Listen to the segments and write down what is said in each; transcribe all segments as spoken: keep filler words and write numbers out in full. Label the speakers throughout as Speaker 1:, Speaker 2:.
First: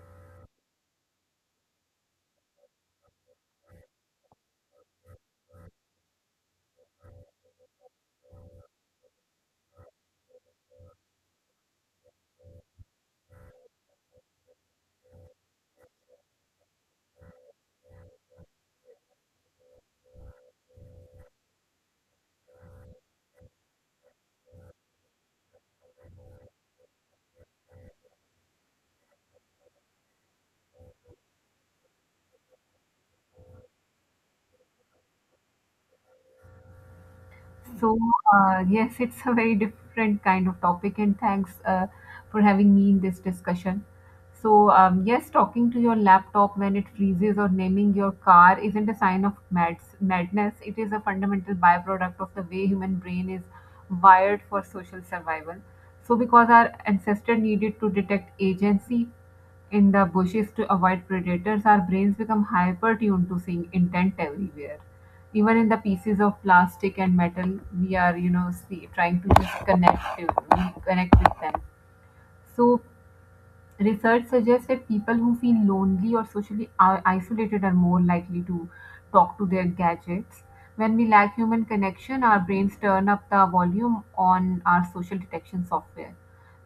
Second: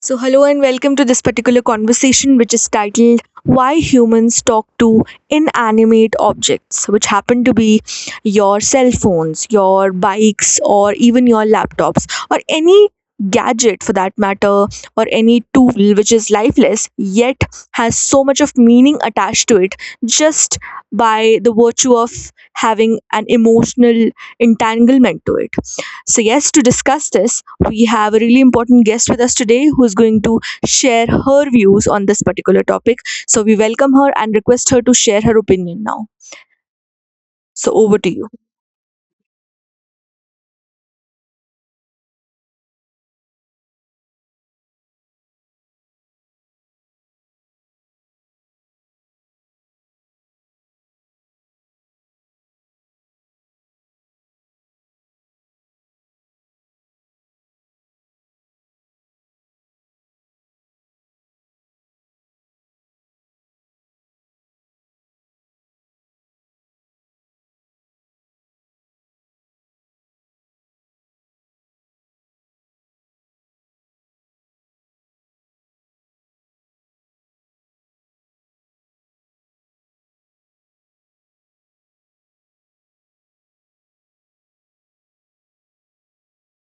Speaker 1: So, hello and welcome to this particular conversation, which is titled Why Humans Talk to Inanimate Objects, which happen to be your cell phones, your bikes, or even your laptops, or any gadget for that matter, or any tool which is lifeless yet has so much of meaning attached to it just by the virtue of having an emotional entanglement to it. So, yes, to discuss this, we have a really important guest with us today who is going to share her views on this particular topic. So we welcome her and request her to share her opinion now. So over
Speaker 2: So,
Speaker 1: to you.
Speaker 2: uh, yes, it's a very different kind of topic, and thanks uh, for having me in this discussion. So, um, yes, talking to your laptop when it freezes or naming your car isn't a sign of mads- madness. It is a fundamental byproduct of the way human brain is wired for social survival. So, because our ancestor needed to detect agency in the bushes to avoid predators, our brains become hyper tuned to seeing intent everywhere even in the pieces of plastic and metal we are you know see, trying to just connect to- connect with them. So research suggests that people who feel lonely or socially i- isolated are more likely to talk to their gadgets. When we lack human connection, our brains turn up the volume on our social detection software.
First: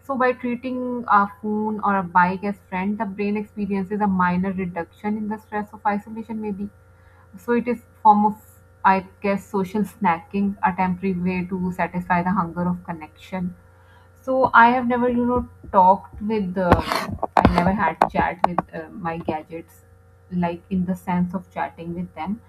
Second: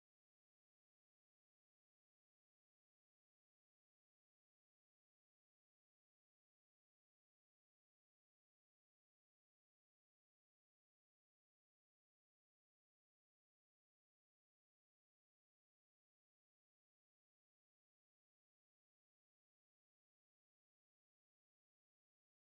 Speaker 2: So by treating a phone or a bike as friend, the brain experiences a minor reduction in the stress of isolation maybe. So it is form of, I guess, social snacking, a temporary way to satisfy the hunger of connection. So I have never, you know, talked with, uh, I never had chat with uh, my gadgets, like in the sense of chatting with them.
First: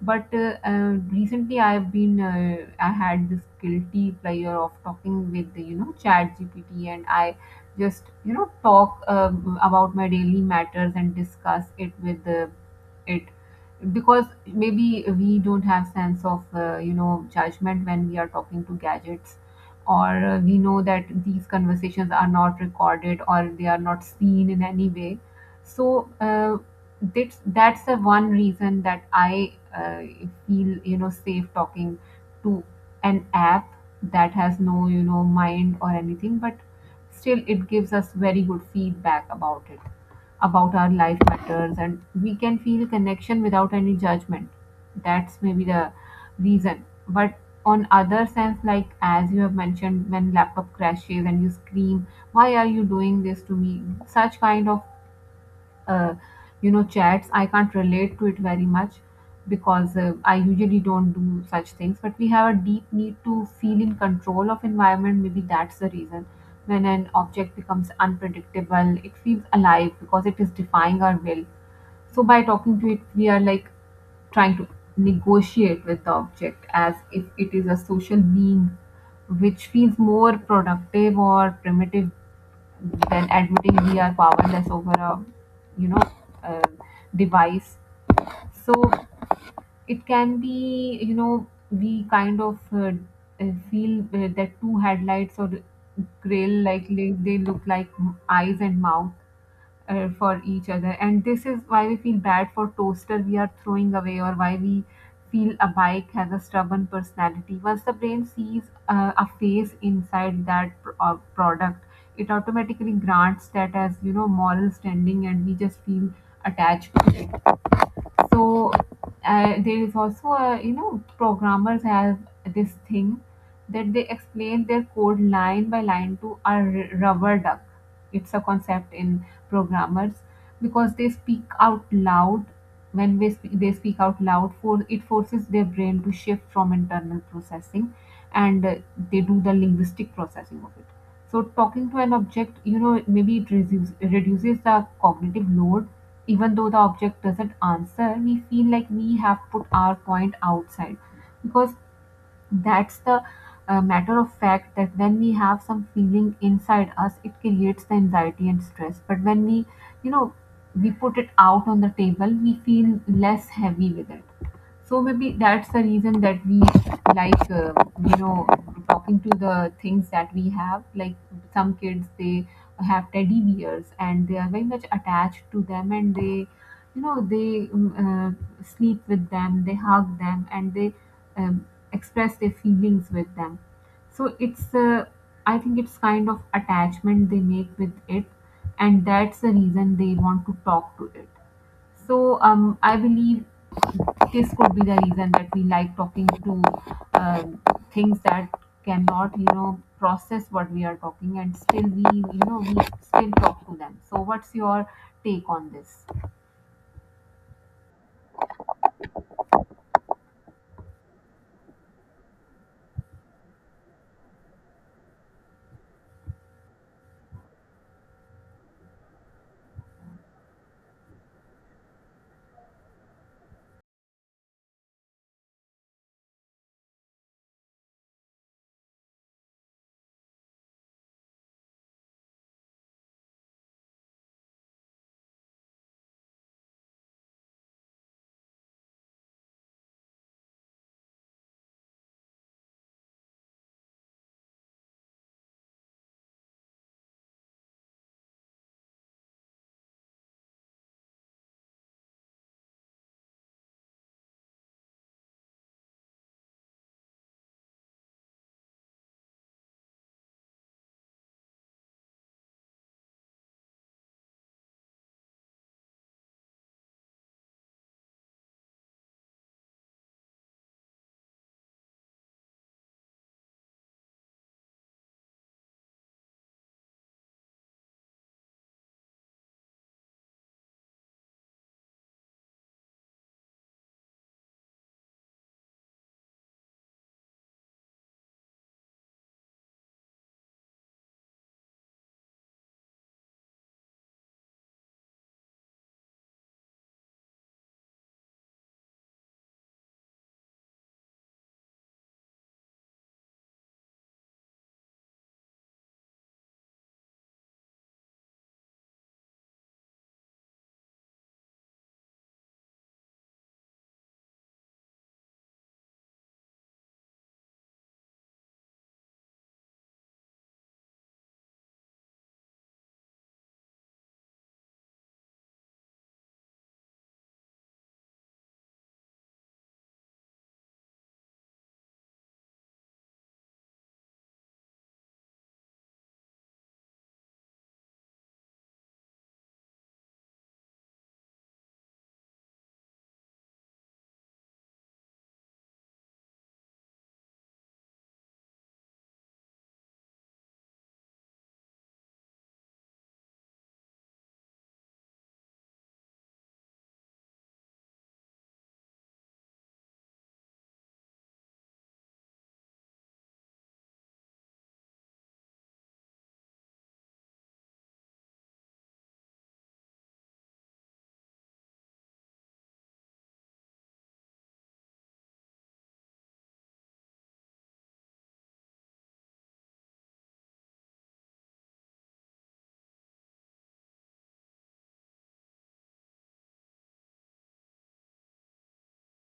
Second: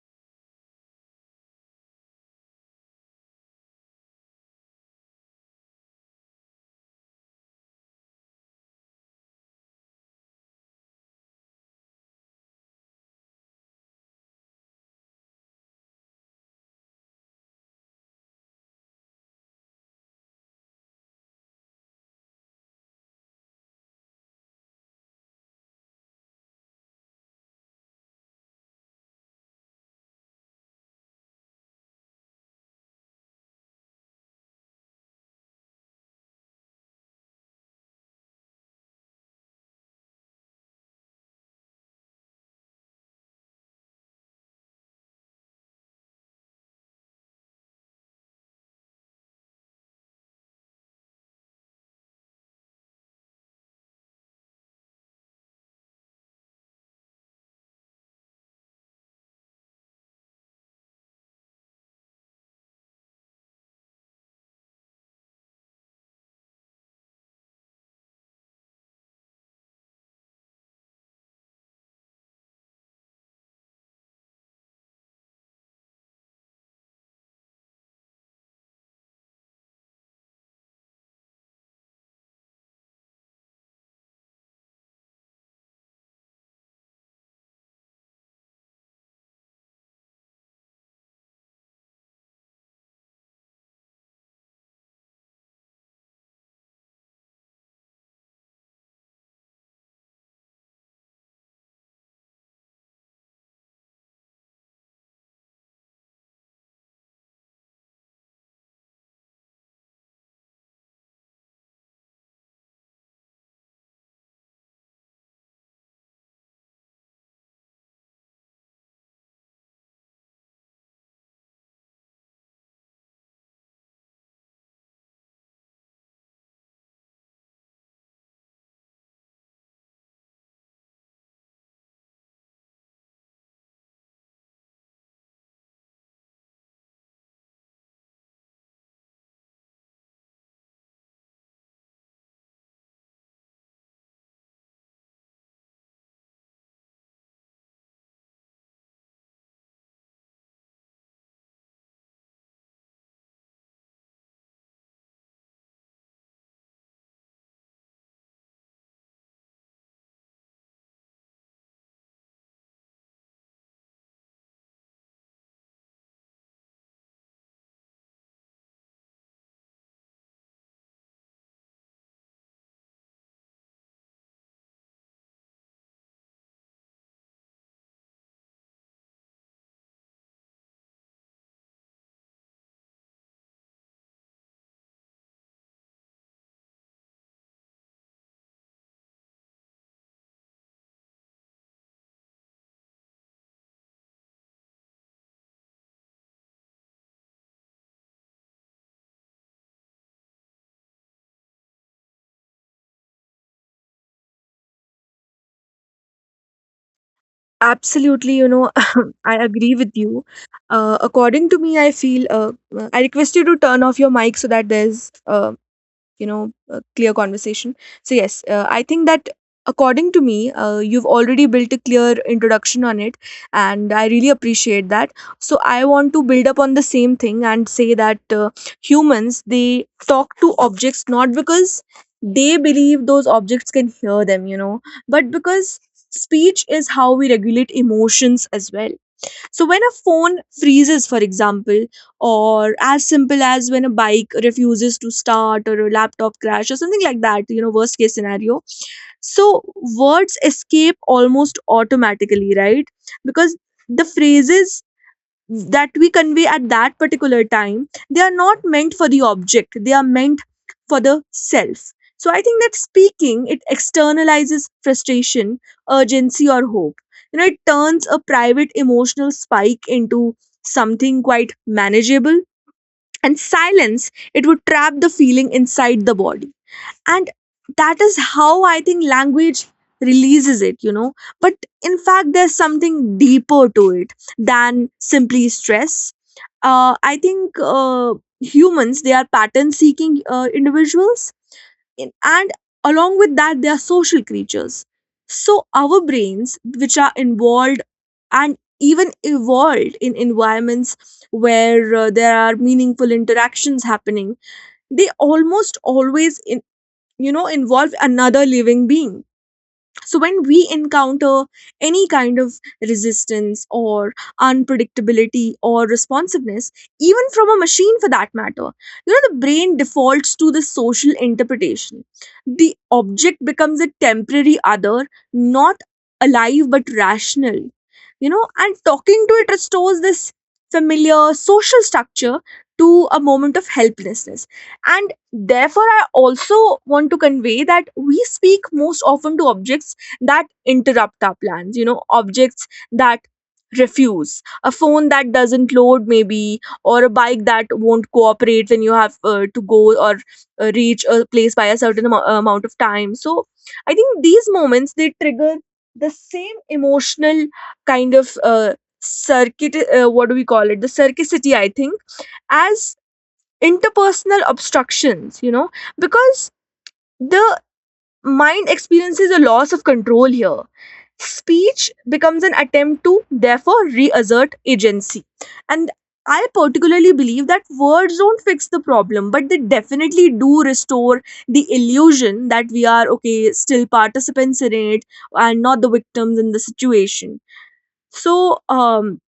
Speaker 2: But uh, uh, recently I have been, uh, I had this guilty pleasure of talking with, you know, chat G P T, and I just, you know, talk um, about my daily matters and discuss it with uh, it, because maybe we don't have sense of uh, you know judgment when we are talking to gadgets, or uh, we know that these conversations are not recorded or they are not seen in any way. So uh, that's that's the one reason that I uh, feel you know safe talking to an app that has no you know mind or anything, but still it gives us very good feedback about it, about our life matters, and we can feel connection without any judgment. That's maybe the reason. But on other sense, like as you have mentioned, when laptop crashes and you scream, "Why are you doing this to me?", such kind of uh, you know chats I can't relate to it very much, because uh, I usually don't do such things. But we have a deep need to feel in control of environment, maybe that's the reason. When an object becomes unpredictable, it feels alive because it is defying our will. So by talking to it, we are like trying to negotiate with the object as if it is a social being, which feels more productive or primitive then admitting we are powerless over a you know uh, device. So it can be, you know, we kind of uh, uh, feel uh, that two headlights or grail, like they they look like eyes and mouth uh, for each other. And this is why we feel bad for toaster we are throwing away, or why we feel a bike has a stubborn personality. Once the brain sees uh, a face inside that pr- uh, product, it automatically grants that as, you know, moral standing, and we just feel attached to it. So uh, there is also a, you know, programmers have this thing that they explain their code line by line to a r- rubber duck. It's a concept in programmers, because they speak out loud. When we sp- they speak out loud for it forces their brain to shift from internal processing, and uh, they do the linguistic processing of it. So talking to an object, you know, maybe it reduces reduces the cognitive load. Even though the object doesn't answer, we feel like we have put our point outside. Because that's the uh, matter of fact that when we have some feeling inside us, it creates the anxiety and stress. But when we, you know, we put it out on the table, we feel less heavy with it. So maybe that's the reason that we like uh, you know talking to the things that we have. Like some kids, they have teddy bears and they are very much attached to them, and they, you know, they um, uh, sleep with them, they hug them, and they um, express their feelings with them. So it's uh, I think it's kind of attachment they make with it, and that's the reason they want to talk to it. So um, I believe this could be the reason that we like talking to um, things that cannot, you know, process what we are talking, and still we, you know, we still talk to them. So what's your take on this?
Speaker 1: Absolutely, you know, I agree with you. Uh, according to me, I feel uh, I request you to turn off your mic so that there's uh, you know a clear conversation. So yes, uh, I think that according to me, uh, you've already built a clear introduction on it, and I really appreciate that. So I want to build up on the same thing and say that uh, humans, they talk to objects not because they believe those objects can hear them, you know, but because speech is how we regulate emotions as well. So when a phone freezes, for example, or as simple as when a bike refuses to start or a laptop crash or something like that, you know, worst case scenario. So words escape almost automatically, right? Because the phrases that we convey at that particular time, they are not meant for the object, they are meant for the self. So I think that speaking it externalizes frustration, urgency, or hope. You know, it turns a private emotional spike into something quite manageable, and silence, it would trap the feeling inside the body. And that is how I think language releases it, you know. But in fact, there's something deeper to it than simply stress. Uh, i think uh, humans, they are pattern seeking uh, individuals, in- and along with that they are social creatures. So our brains, which are involved and even evolved in environments where uh, there are meaningful interactions happening, they almost always, you know, involve another living being. So when we encounter any kind of resistance or unpredictability or responsiveness, even from a machine for that matter, you know, the brain defaults to the social interpretation. The object becomes a temporary other, not alive but rational. You know, and talking to it restores this familiar social structure to a moment of helplessness. And therefore, I also want to convey that we speak most often to objects that interrupt our plans, you know, objects that refuse, a phone that doesn't load, maybe, or a bike that won't cooperate when you have uh, to go or uh, reach a place by a certain amo- amount of time. So, I think these moments they trigger the same emotional kind of uh, circuit, uh, what do we call it, the circuitry, I think, as interpersonal obstructions, you know, because the mind experiences a loss of control here. Speech becomes an attempt to, therefore, reassert agency. And I particularly believe that words don't fix the problem, but they definitely do restore the illusion that we are, okay, still participants in it and not the victims in the situation. So, um,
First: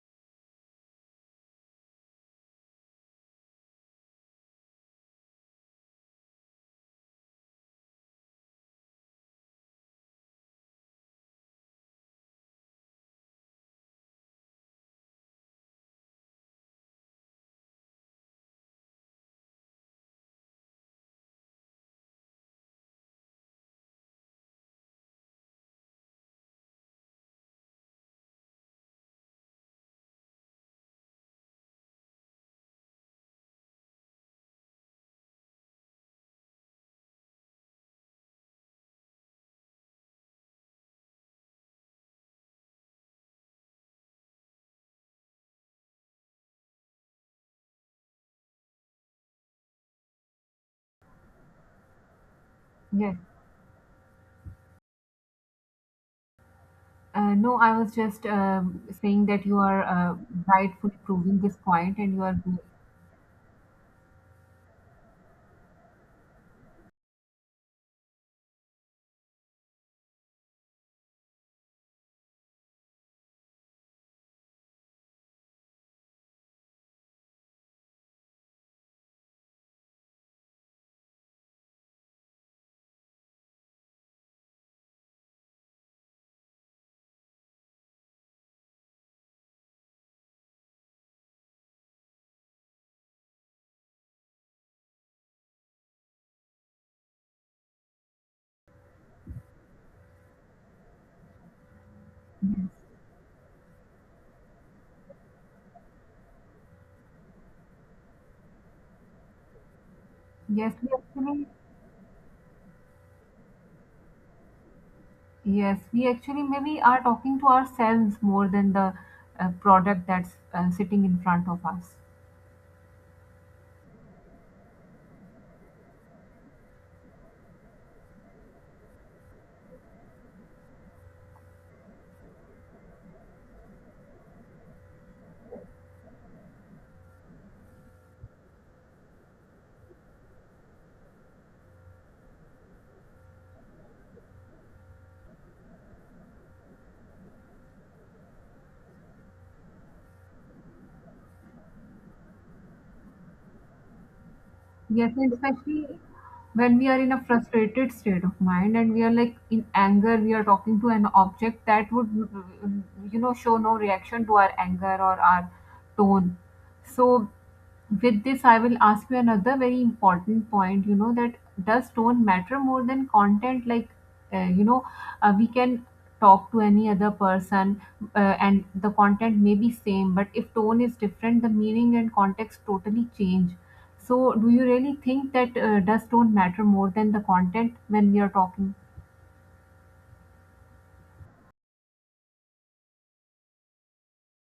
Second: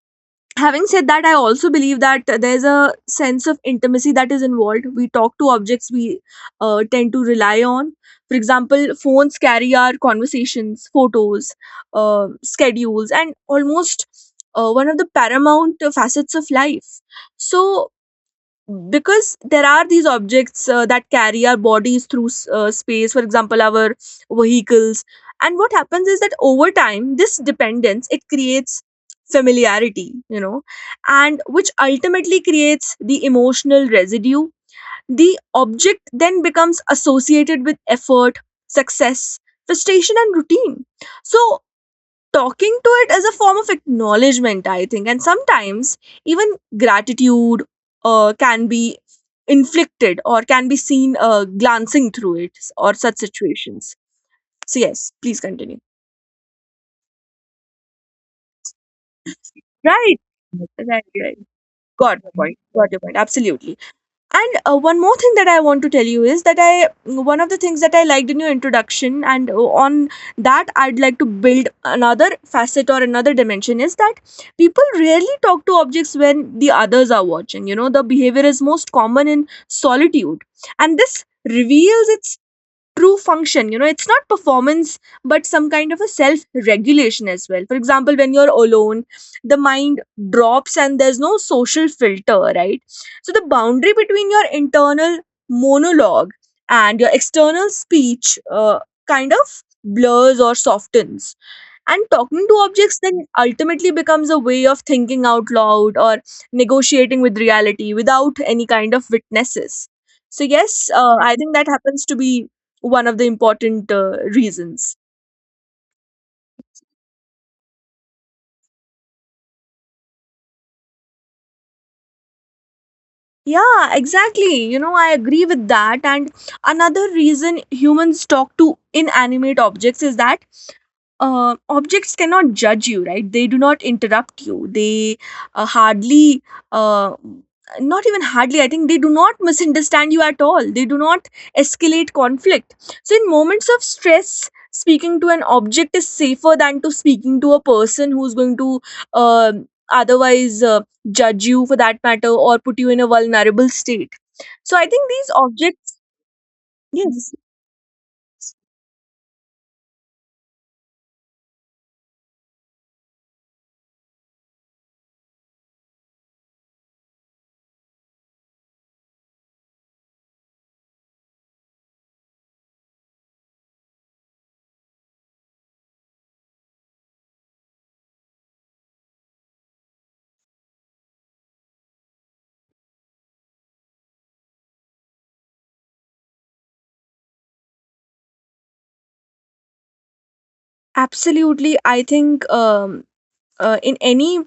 Speaker 1: having said that, I also believe that there's a sense of intimacy that is involved. We talk to objects we uh, tend to rely on. For example, phones carry our conversations, photos, uh, schedules, and almost uh, one of the paramount uh, facets of life. So, because there are these objects uh, that carry our bodies through s- uh, space, for example, our vehicles. And what happens is that over time this dependence, it creates familiarity, you know, and which ultimately creates the emotional residue. The object then becomes associated with effort, success, frustration, and routine. So talking to it is a form of acknowledgement, I think. And sometimes even gratitude uh, can be inflicted or can be seen uh, glancing through it or such
Speaker 2: Yes.
Speaker 1: situations. So, yes, please continue.
Speaker 2: Uh, no, I was just um saying that you are uh,
Speaker 1: Right.
Speaker 2: rightfully
Speaker 1: Right, right.
Speaker 2: proving this point, and
Speaker 1: Got
Speaker 2: you
Speaker 1: your
Speaker 2: are
Speaker 1: point. Got your point. Absolutely. And uh, one more thing that I want to tell you is that I one of the things that I liked in your introduction, and uh, on that I'd like to build another facet or another dimension is that people rarely talk to objects when the others are watching. You know, the behavior is most common in solitude, and this reveals its true function. You know, it's not performance, but some kind of a self regulation as well. For example, when you're alone, the mind drops and there's no social filter, right? So the boundary between your internal monologue and your external speech uh, kind of blurs or softens, and talking to objects then ultimately becomes a way of thinking out loud or negotiating with reality without any kind of witnesses. So,
Speaker 2: yes,
Speaker 1: yes,
Speaker 2: yes,
Speaker 1: uh,
Speaker 2: we
Speaker 1: I
Speaker 2: actually
Speaker 1: think that happens to be one of the important uh, reasons.
Speaker 2: yes, we actually maybe are talking to ourselves more than the uh, product that's uh, sitting in front of us.
Speaker 1: Yeah, exactly. You know, I agree with that. And another reason humans talk to inanimate objects is that uh, objects cannot judge you, right? They do not interrupt you. They uh, hardly, uh, not even hardly, I think they do not misunderstand you at all. They do not escalate conflict. So, in moments of stress, speaking to an object is safer than to speaking to a person who's going to uh, otherwise Uh, judge you for that matter or put you in a vulnerable state. So I think
Speaker 2: Yes,
Speaker 1: these
Speaker 2: and especially
Speaker 1: objects
Speaker 2: when we are in a
Speaker 1: yes,
Speaker 2: frustrated state of mind and we are like in anger, we are talking to an object that would, you know, show no reaction to our anger or our tone. So, with this, I will ask you another very important point, you know, that does tone matter more than content? Like, uh, you know, uh, we can talk to any other person uh, and the content may be same, but if tone is different, the meaning and context totally change. So do you really think that uh, does tone matter more than the content when we are talking?
Speaker 1: absolutely. I think um, uh, In any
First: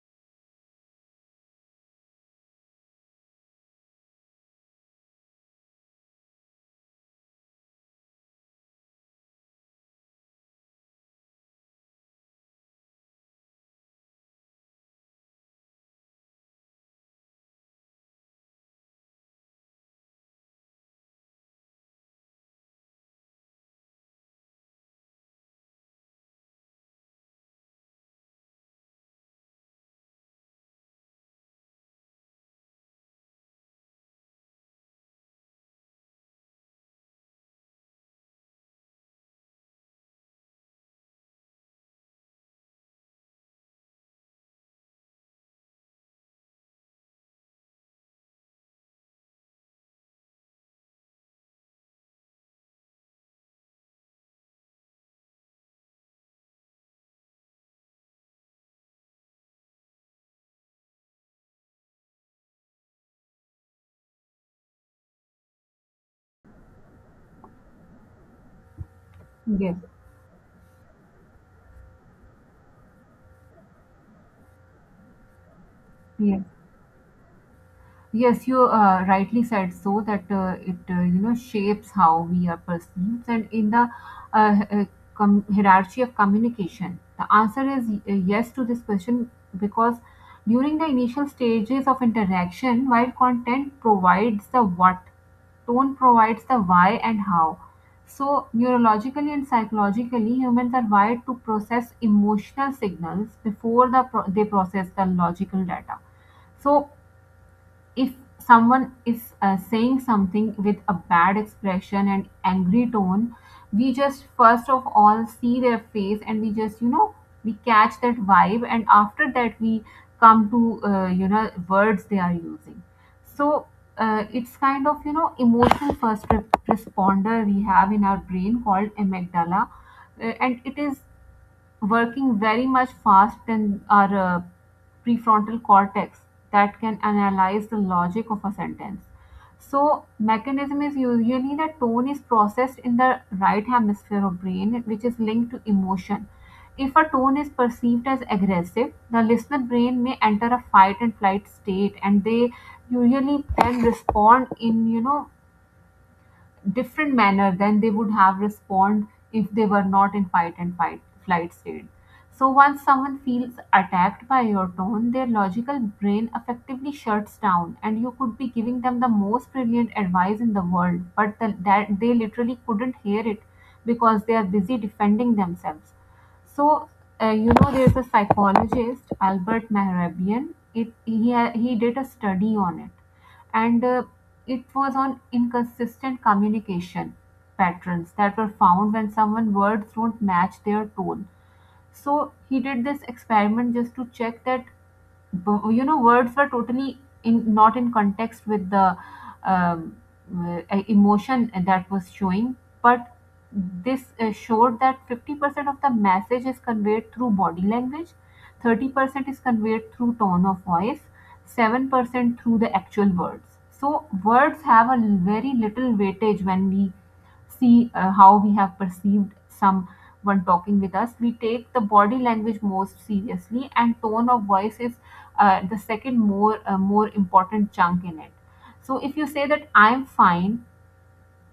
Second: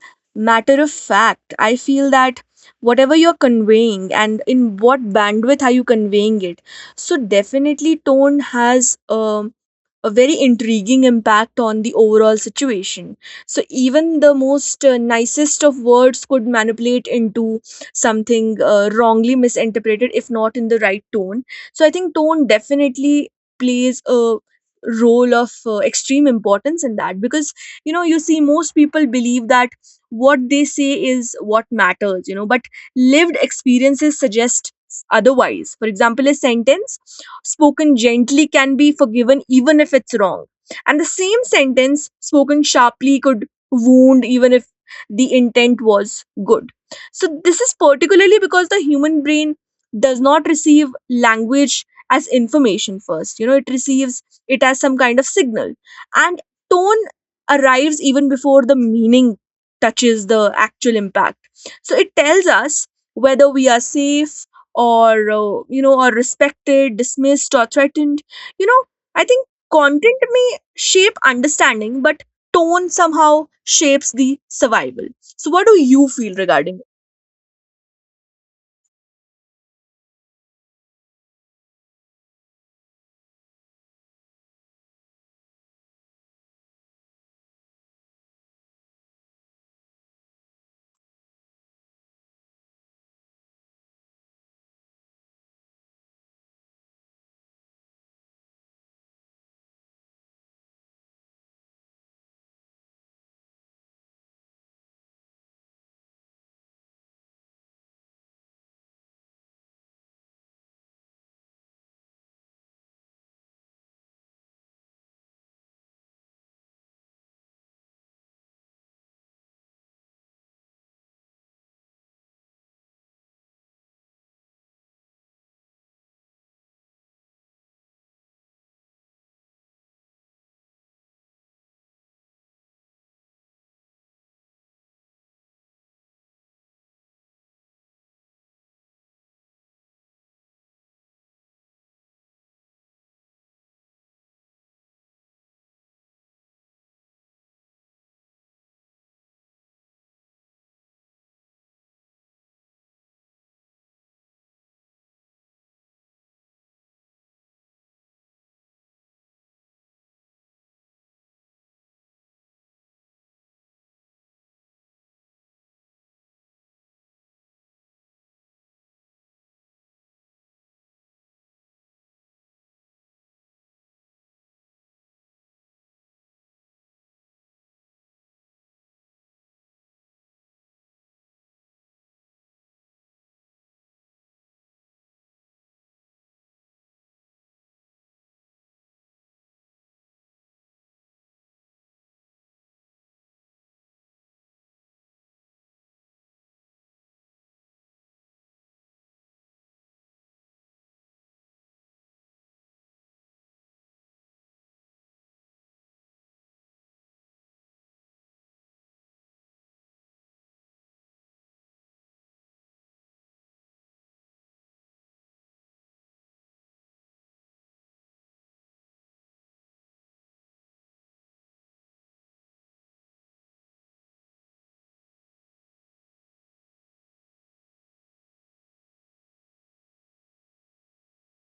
Speaker 1: matter of fact I feel that whatever you're conveying and in what bandwidth are you conveying it, so definitely tone has um, a very intriguing impact on the overall situation. So even the most uh, nicest of words could manipulate into something uh, wrongly misinterpreted if not in the right tone. So I think tone definitely plays a role of uh, extreme importance in that. Because you know, you see, most people believe that what they say is what matters, you know, but lived experiences suggest otherwise. For example, a sentence spoken gently can be forgiven even if it's wrong, and the same sentence spoken sharply could wound even if the intent was good. So this is particularly because the human brain does not receive language as information first, you know, it receives it as some kind of signal. And tone arrives even before the meaning touches the actual impact. So it tells us whether we are safe or uh, you know, or respected, dismissed, or threatened. You know, I think
Speaker 2: Yes.
Speaker 1: content may shape understanding, but tone somehow shapes the survival. So what do you feel
Speaker 2: Yes.
Speaker 1: regarding
Speaker 2: Yes, you uh, rightly said so, that uh, it uh, you know shapes how we are perceived and in the uh, h- uh, com- hierarchy of communication. The answer is uh, yes to this question, because during the initial stages of interaction, while content provides the what, tone provides the why and how. So neurologically and psychologically, humans are wired to process emotional signals before the pro- they process the logical data. So if someone is uh, saying something with a bad expression and angry tone, we just first of all see their face, and we just, you know, we catch that vibe, and after that we come to uh, you know, words they are using. So uh, it's kind of, you know, emotional first re- responder we have in our brain, called amygdala, uh, and it is working very much fast in our uh, prefrontal cortex that can analyze the logic of a sentence. So mechanism is usually that tone is processed in the right hemisphere of brain, which is linked to emotion. If a tone is perceived as aggressive, the listener brain may enter a fight and flight state, and they usually then respond in, you know, different manner than they would have respond if they were not in fight and fight flight state. So once someone feels attacked by your tone, their logical brain effectively shuts down, and you could be giving them the most brilliant advice in the world, but the, that they literally couldn't hear it because they are busy defending themselves. So, uh, you know, there's a psychologist, Albert Mehrabian. It, he, ha- he did a study on it, and uh, it was on inconsistent communication patterns that were found when someone words don't match their tone. So, he did this experiment just to check that bu- you know, words were totally in not in context with the um, uh, emotion that was showing. But this uh, showed that fifty percent of the message is conveyed through body language, thirty percent is conveyed through tone of voice, seven percent through the actual words. So words have a very little weightage when we see uh, how we have perceived someone talking with us. We take the body language most seriously, and tone of voice is uh, the second more uh, more important chunk in it. So if you say that I'm fine,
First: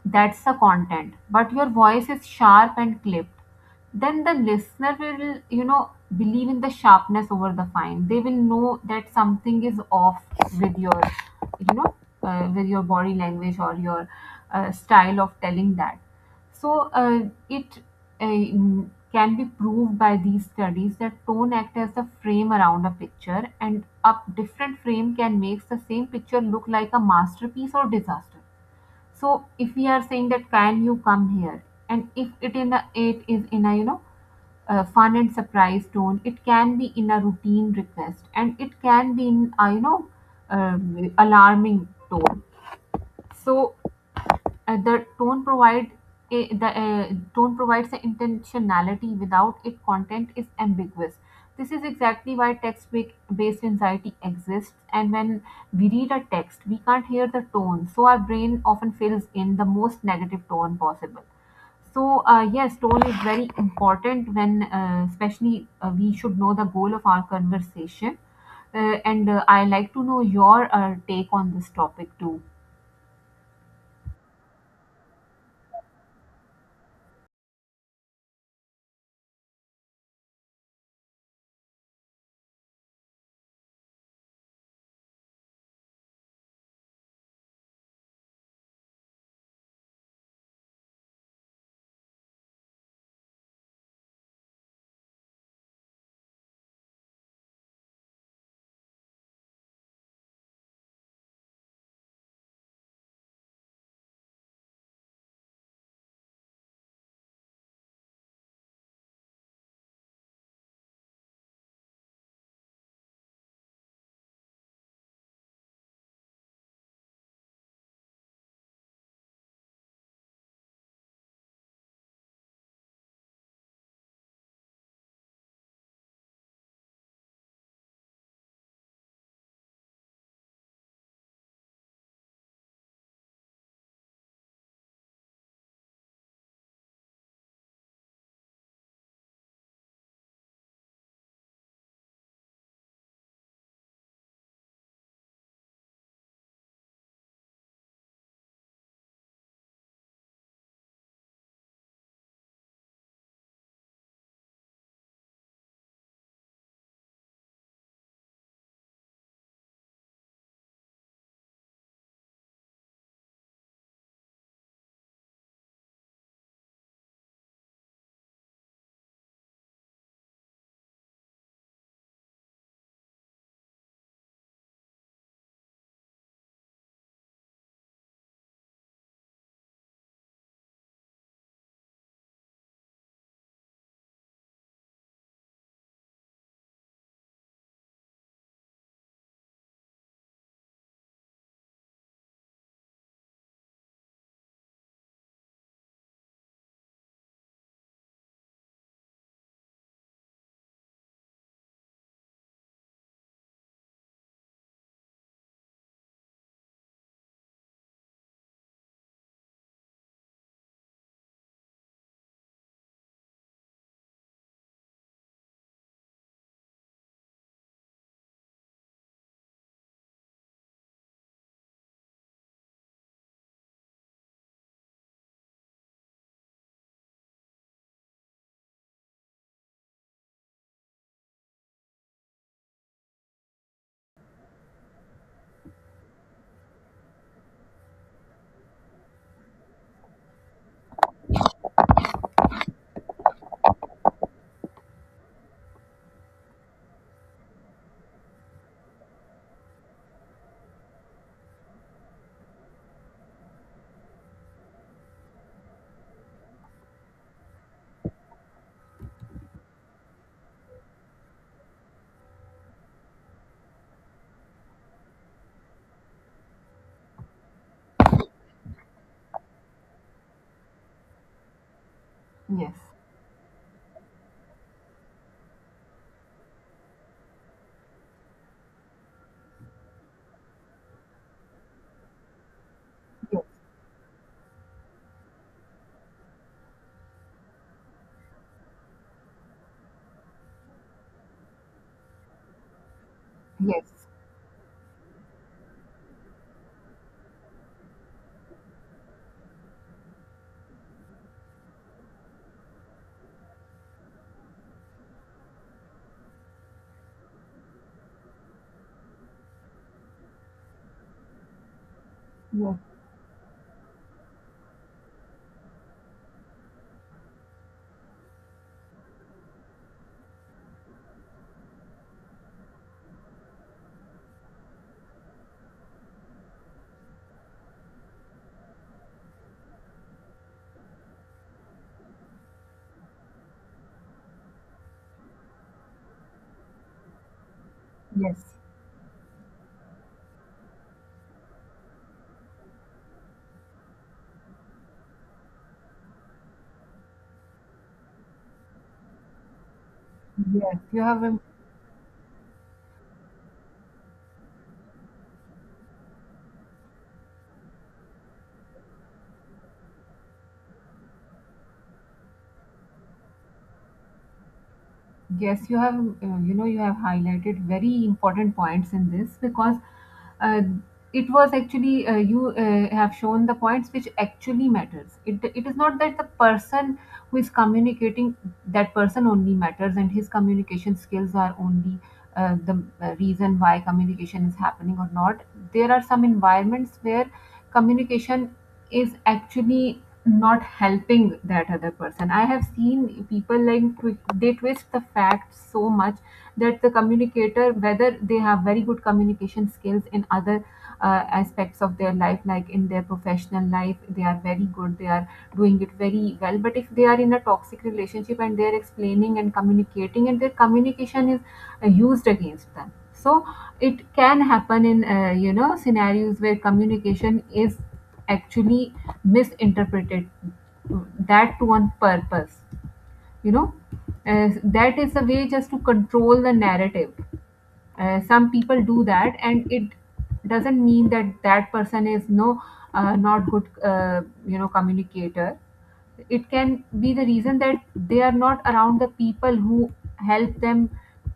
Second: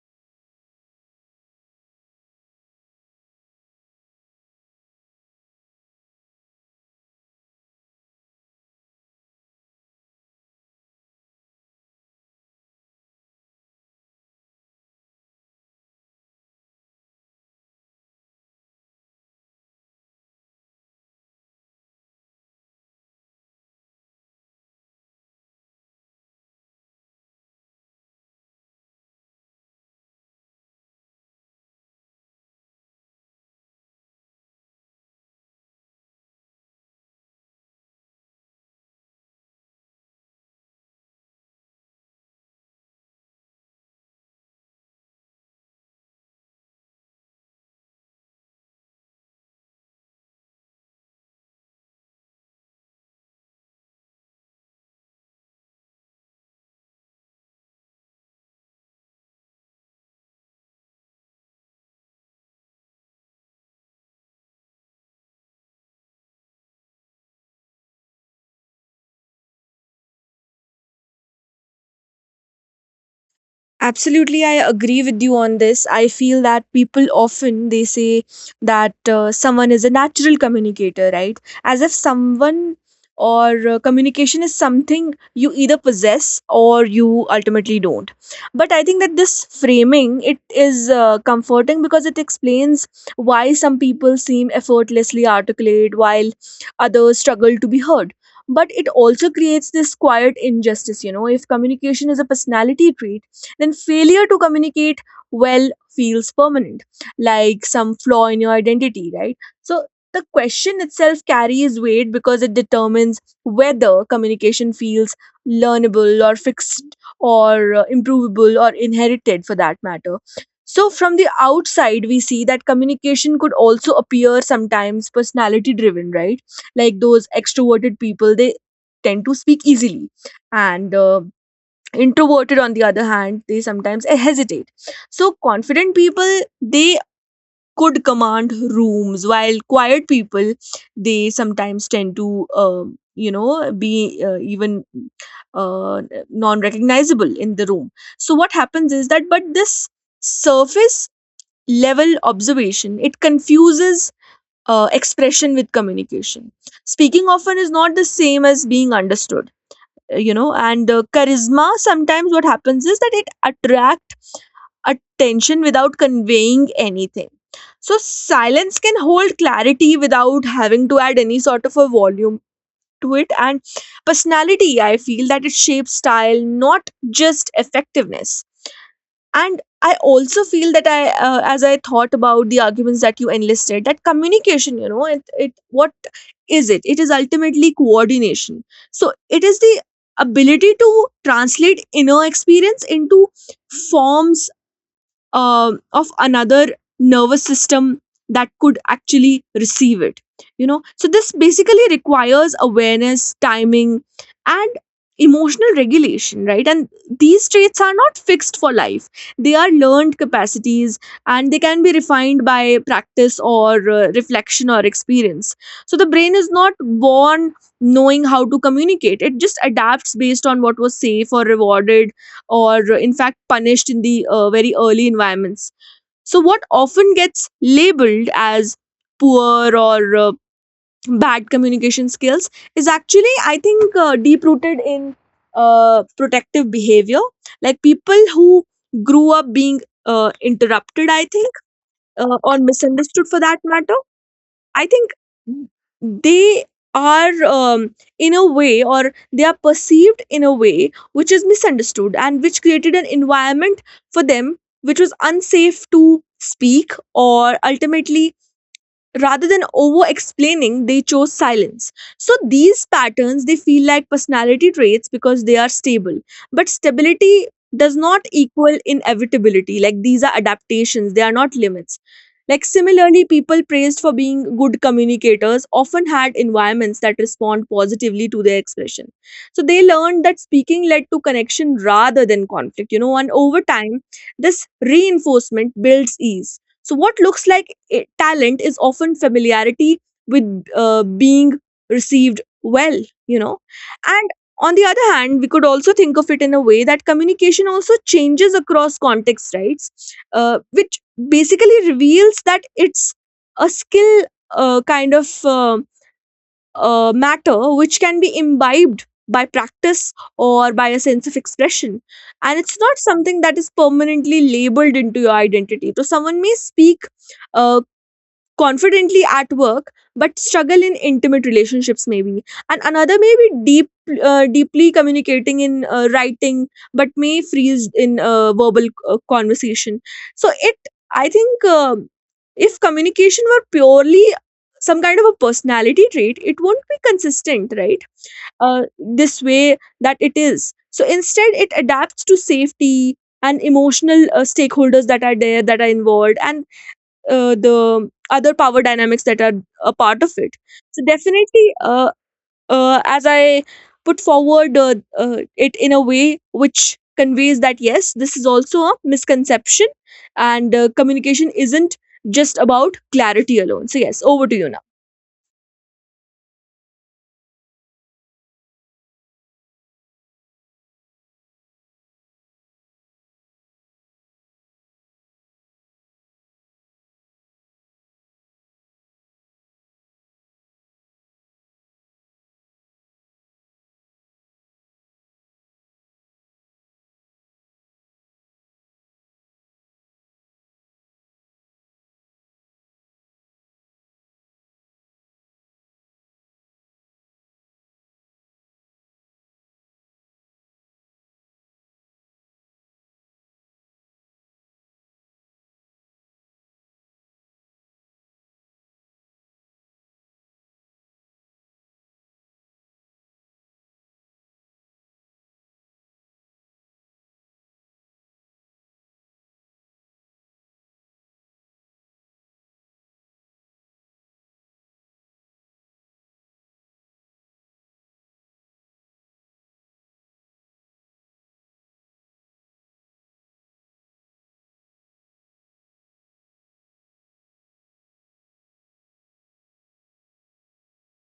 Speaker 2: that's the content. But your voice is sharp and clipped. Then the listener will, you know, believe in the sharpness over the fine. They will know that something is off with your, you know, uh, with your body language or your uh, style of telling that. So uh, it uh, can be proved by these studies that tone acts as the frame around a picture, and a different frame can make the same picture look like a masterpiece or disaster. So if we are saying that can you come here, and if it in a it is in a, you know, uh, fun and surprise tone, it can be in a routine request, and it can be in a, you know, um, alarming tone. So uh, the tone provide a, the uh, tone provides the intentionality. Without it, content is ambiguous. This is exactly why text based anxiety exists. And when we read a text, we can't hear the tone, so our brain often fills in the most negative tone possible. So uh, yes, tone is very important when, uh, especially, uh, we should know the goal of our conversation. Uh, and uh, I like to know your uh, take on this topic too.
Speaker 1: absolutely, I agree with you on this. I feel that people often they say that uh, someone is a natural communicator, right? As if someone or uh, communication is something you either possess or you ultimately don't. But I think that this framing, it is uh, comforting because it explains why some people seem effortlessly articulate while others struggle to be heard. But it also creates this quiet injustice, you know. If communication is a personality trait, then failure to communicate well feels permanent, like some flaw in your identity, right? So the question itself carries weight because it determines whether communication feels learnable or fixed or uh, improvable or inherited for that matter. So, from the outside, we see that communication could also appear sometimes personality driven, right? Like those extroverted people, they tend to speak easily, and uh, introverted on the other hand, they sometimes eh, hesitate. So confident people, they could command rooms, while quiet people, they sometimes tend to um, you know, be uh, even uh, non recognizable in the room. So what happens is that, but this surface level observation, it confuses uh, expression with communication. Speaking often is not the same as being understood, you know. And the charisma, sometimes what happens is that it attract attention without conveying anything. So silence can hold clarity without having to add any sort of a volume to it. And personality, I feel that it shapes style, not just effectiveness. And I also feel that I, uh, as I thought about the arguments that you enlisted, that communication, you know, it, it, what is it? It is ultimately coordination. So it is the ability to translate inner experience into forms uh, of another nervous system that could actually receive it, you know. So this basically requires awareness, timing, and emotional regulation, right? And these traits are not fixed for life, they are learned capacities, and they can be refined by practice or uh, reflection or experience. So the brain is not born knowing how to communicate, it just adapts based on what was safe or rewarded or uh, in fact punished in the uh, very early environments. So, what often gets labeled as poor or uh, bad communication skills is actually, I think, uh, deep rooted in uh, protective behavior. Like people who grew up being uh, interrupted, I think, uh, or misunderstood for that matter, I think they are um, in a way, or they are perceived in a way which is misunderstood, and which created an environment for them which was unsafe to speak, or ultimately, rather than over explaining, they chose silence. So these patterns, they feel like personality traits because they are stable. But stability does not equal inevitability, like these are adaptations, they are not limits. Like
Speaker 2: Yes,
Speaker 1: similarly, people praised for being good communicators often had environments that respond positively to their expression. So they learned that speaking led to connection rather than conflict, you know, and
Speaker 2: yes,
Speaker 1: over time this reinforcement builds ease. So what looks like it, talent is often familiarity with uh, being received well, you know.
Speaker 2: yes.
Speaker 1: And on the other hand, we could also think of it in a way that communication also changes across contexts, right? Uh, which basically reveals that it's a skill uh, kind of uh, uh, matter which can be imbibed by practice or by a sense of expression, and it's
Speaker 2: Yes,
Speaker 1: not something that is permanently labeled into your identity. So someone may speak uh, confidently at work but struggle in intimate relationships, maybe. And another may be deep uh, deeply communicating in uh, writing but may freeze in uh, verbal uh, conversation. So it i think um, if communication were purely some kind of a personality trait, it won't be consistent, right?
Speaker 2: yes,
Speaker 1: Uh, this way that it is. So instead, it adapts to safety and emotional uh, stakeholders that are there, that are involved, and uh, the other power dynamics that are a part of it.
Speaker 2: yes. You
Speaker 1: So
Speaker 2: have, um,
Speaker 1: definitely, uh, uh, as I put forward uh, uh, it in a way which conveys that yes, this is also a misconception, and uh, communication isn't just about clarity alone. So, yes, over to you now.
Speaker 2: yes, you have, um, uh, you know, you have highlighted very important points in this, because uh, it was actually, uh, you uh, have shown the points which actually matters. It it is not that the person who is communicating, that person only matters and his communication skills are only. Uh, the uh, reason why communication is happening or not, there are some environments where communication is actually not helping that other person. I have seen people like twi- they twist the facts so much that the communicator, whether they have very good communication skills in other uh, aspects of their life, like in their professional life, they are very good. They are doing it very well, but if they are in a toxic relationship and they are explaining and communicating, and their communication is uh, used against them. So it can happen in, uh, you know, scenarios where communication is actually misinterpreted, that to one purpose, you know. Uh, that is a way just to control the narrative. Uh, some people do that, and it doesn't mean that that person is no uh, not good, uh, you know, communicator. It can be the reason that they are not around the people who help them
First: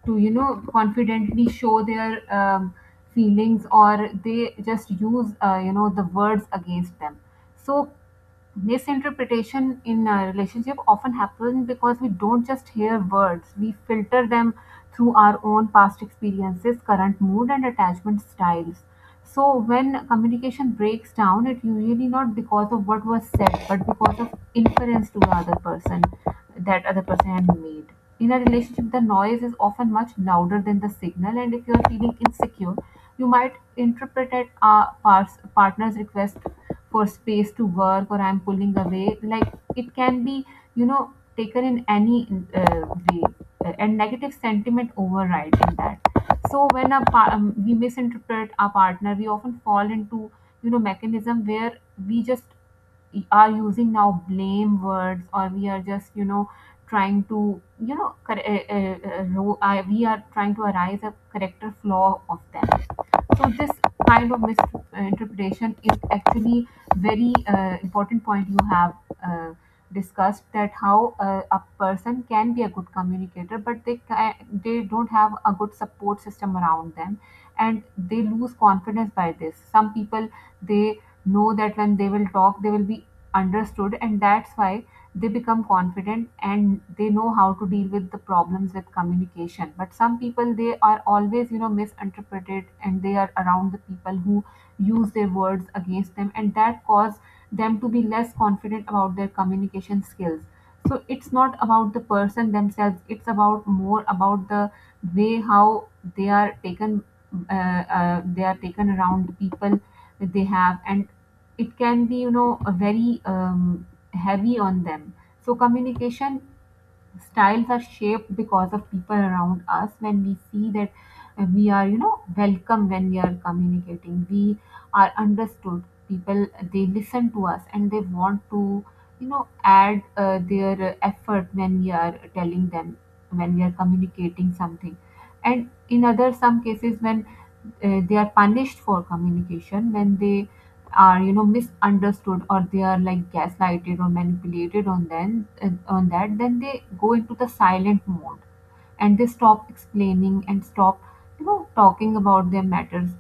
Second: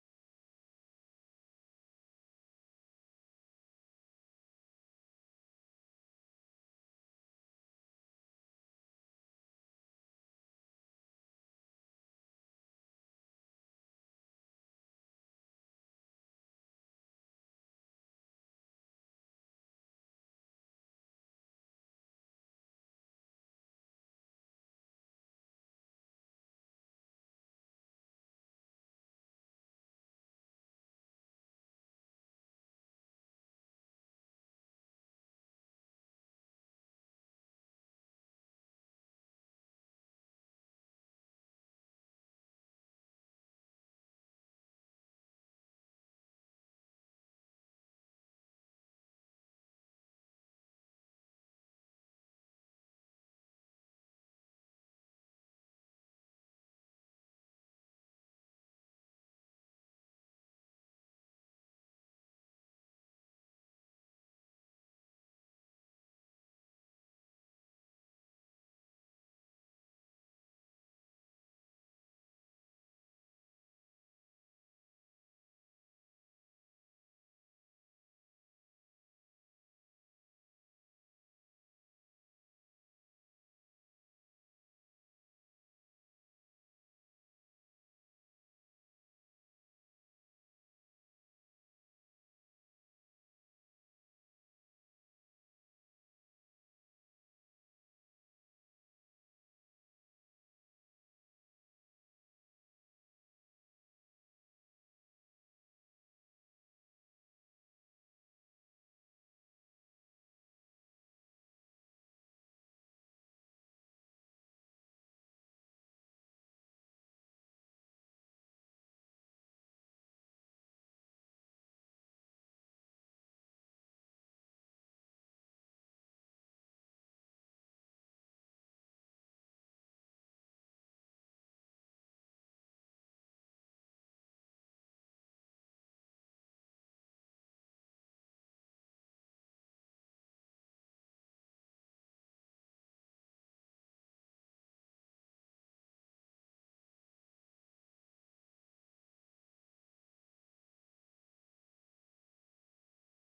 Speaker 2: to, you know, confidently show their, um, feelings, or they just use, uh, you know, the words against them. So misinterpretation in a relationship often happens because we don't just hear words, we filter them through our own past experiences, current mood, and attachment styles. So when communication breaks down, it usually not because of what was said, but because of inference to the other person that other person had made. In a relationship, the noise is often much louder than the signal, and if you are feeling insecure, you might interpret it a pars- partner's request for space to work or I'm pulling away. Like, it can be, you know, taken in any uh, way, uh, and negative sentiment override in that. So when a par- um, we misinterpret our partner, we often fall into, you know, mechanism where we just are using now blame words, or we are just, you know, trying to, you know, cor- uh, uh, uh, ro- uh, we are trying to arise a character flaw of them. So this kind of misinterpretation is actually very, uh, important point you have, uh, discussed, that how, uh, a person can be a good communicator but they ca- they don't have a good support system around them, and they lose confidence by this. Some people, they know that when they will talk they will be understood, and that's why they become confident and they know how to deal with the problems with communication. But some people, they are always, you know, misinterpreted, and they are around the people who use their words against them, and that cause them to be less confident about their communication skills. So it's not about the person themselves, it's about more about the way how they are taken, uh, uh, they are taken around the people that they have. And it can be, you know, a very, um, heavy on them. So communication styles are shaped because of people around us. When we see that, uh, we are, you know, welcome when we are communicating, we are understood, people, they listen to us and they want to, you know, add, uh, their, uh, effort when we are telling them, when we are communicating something. And in other some cases, when uh, they are punished for communication, when they are, you know, misunderstood, or they are like gaslighted or manipulated on them, uh, on that, then they go into the silent mode, and they stop explaining and stop, you know, talking about their matters.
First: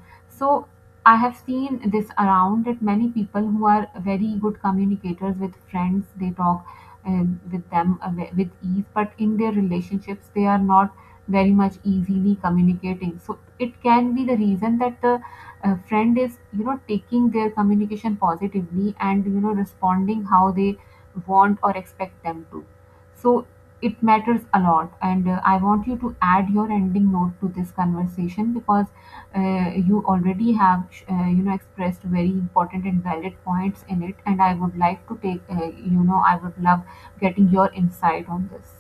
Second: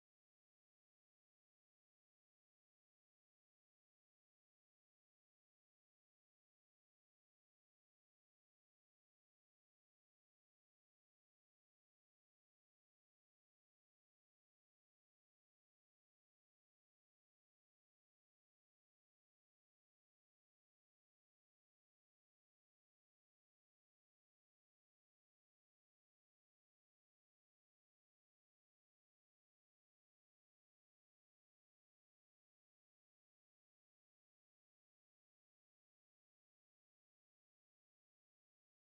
Speaker 2: So I have seen this around, that many people who are very good communicators with friends, they talk, um, with them, uh, wi- with ease, but in their relationships they are not very much easily communicating. So it can be the reason that the a friend is, you know, taking their communication positively and, you know, responding how they want or expect them to. So it matters a lot. And uh, I want you to add your ending note to this conversation, because uh, you already have sh- uh, you know, expressed very important and valid points in it. And I would like to take, uh, you know, I would love getting your insight on this.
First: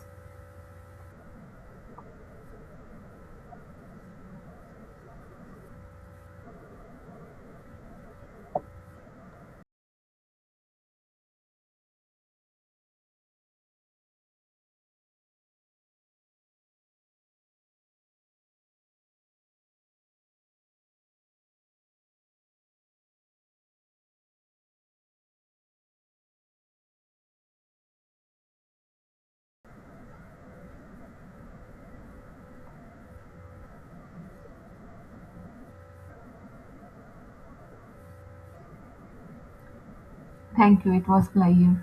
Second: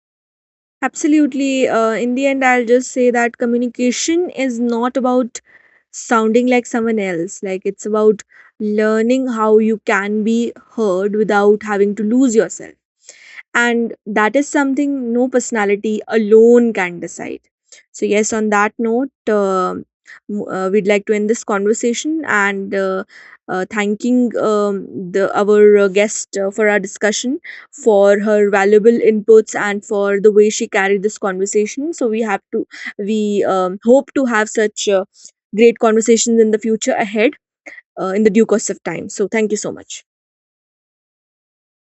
Speaker 1: Absolutely. Uh, in the end, I'll just say that communication is not about sounding like someone else. Like, it's about learning how you can be heard without having to lose yourself. And that is something no personality alone can decide. So, yes, on that note, um, m- uh, we'd like to end this conversation, and uh, uh, thanking um, the, our uh, guest uh, for our discussion, for her valuable inputs, and for the way she carried this conversation. So, we have to, we um, hope to have such uh, great conversations in the future ahead uh, in the due course of time. So, thank you so much.
Speaker 2: Thank you, it was pleasure.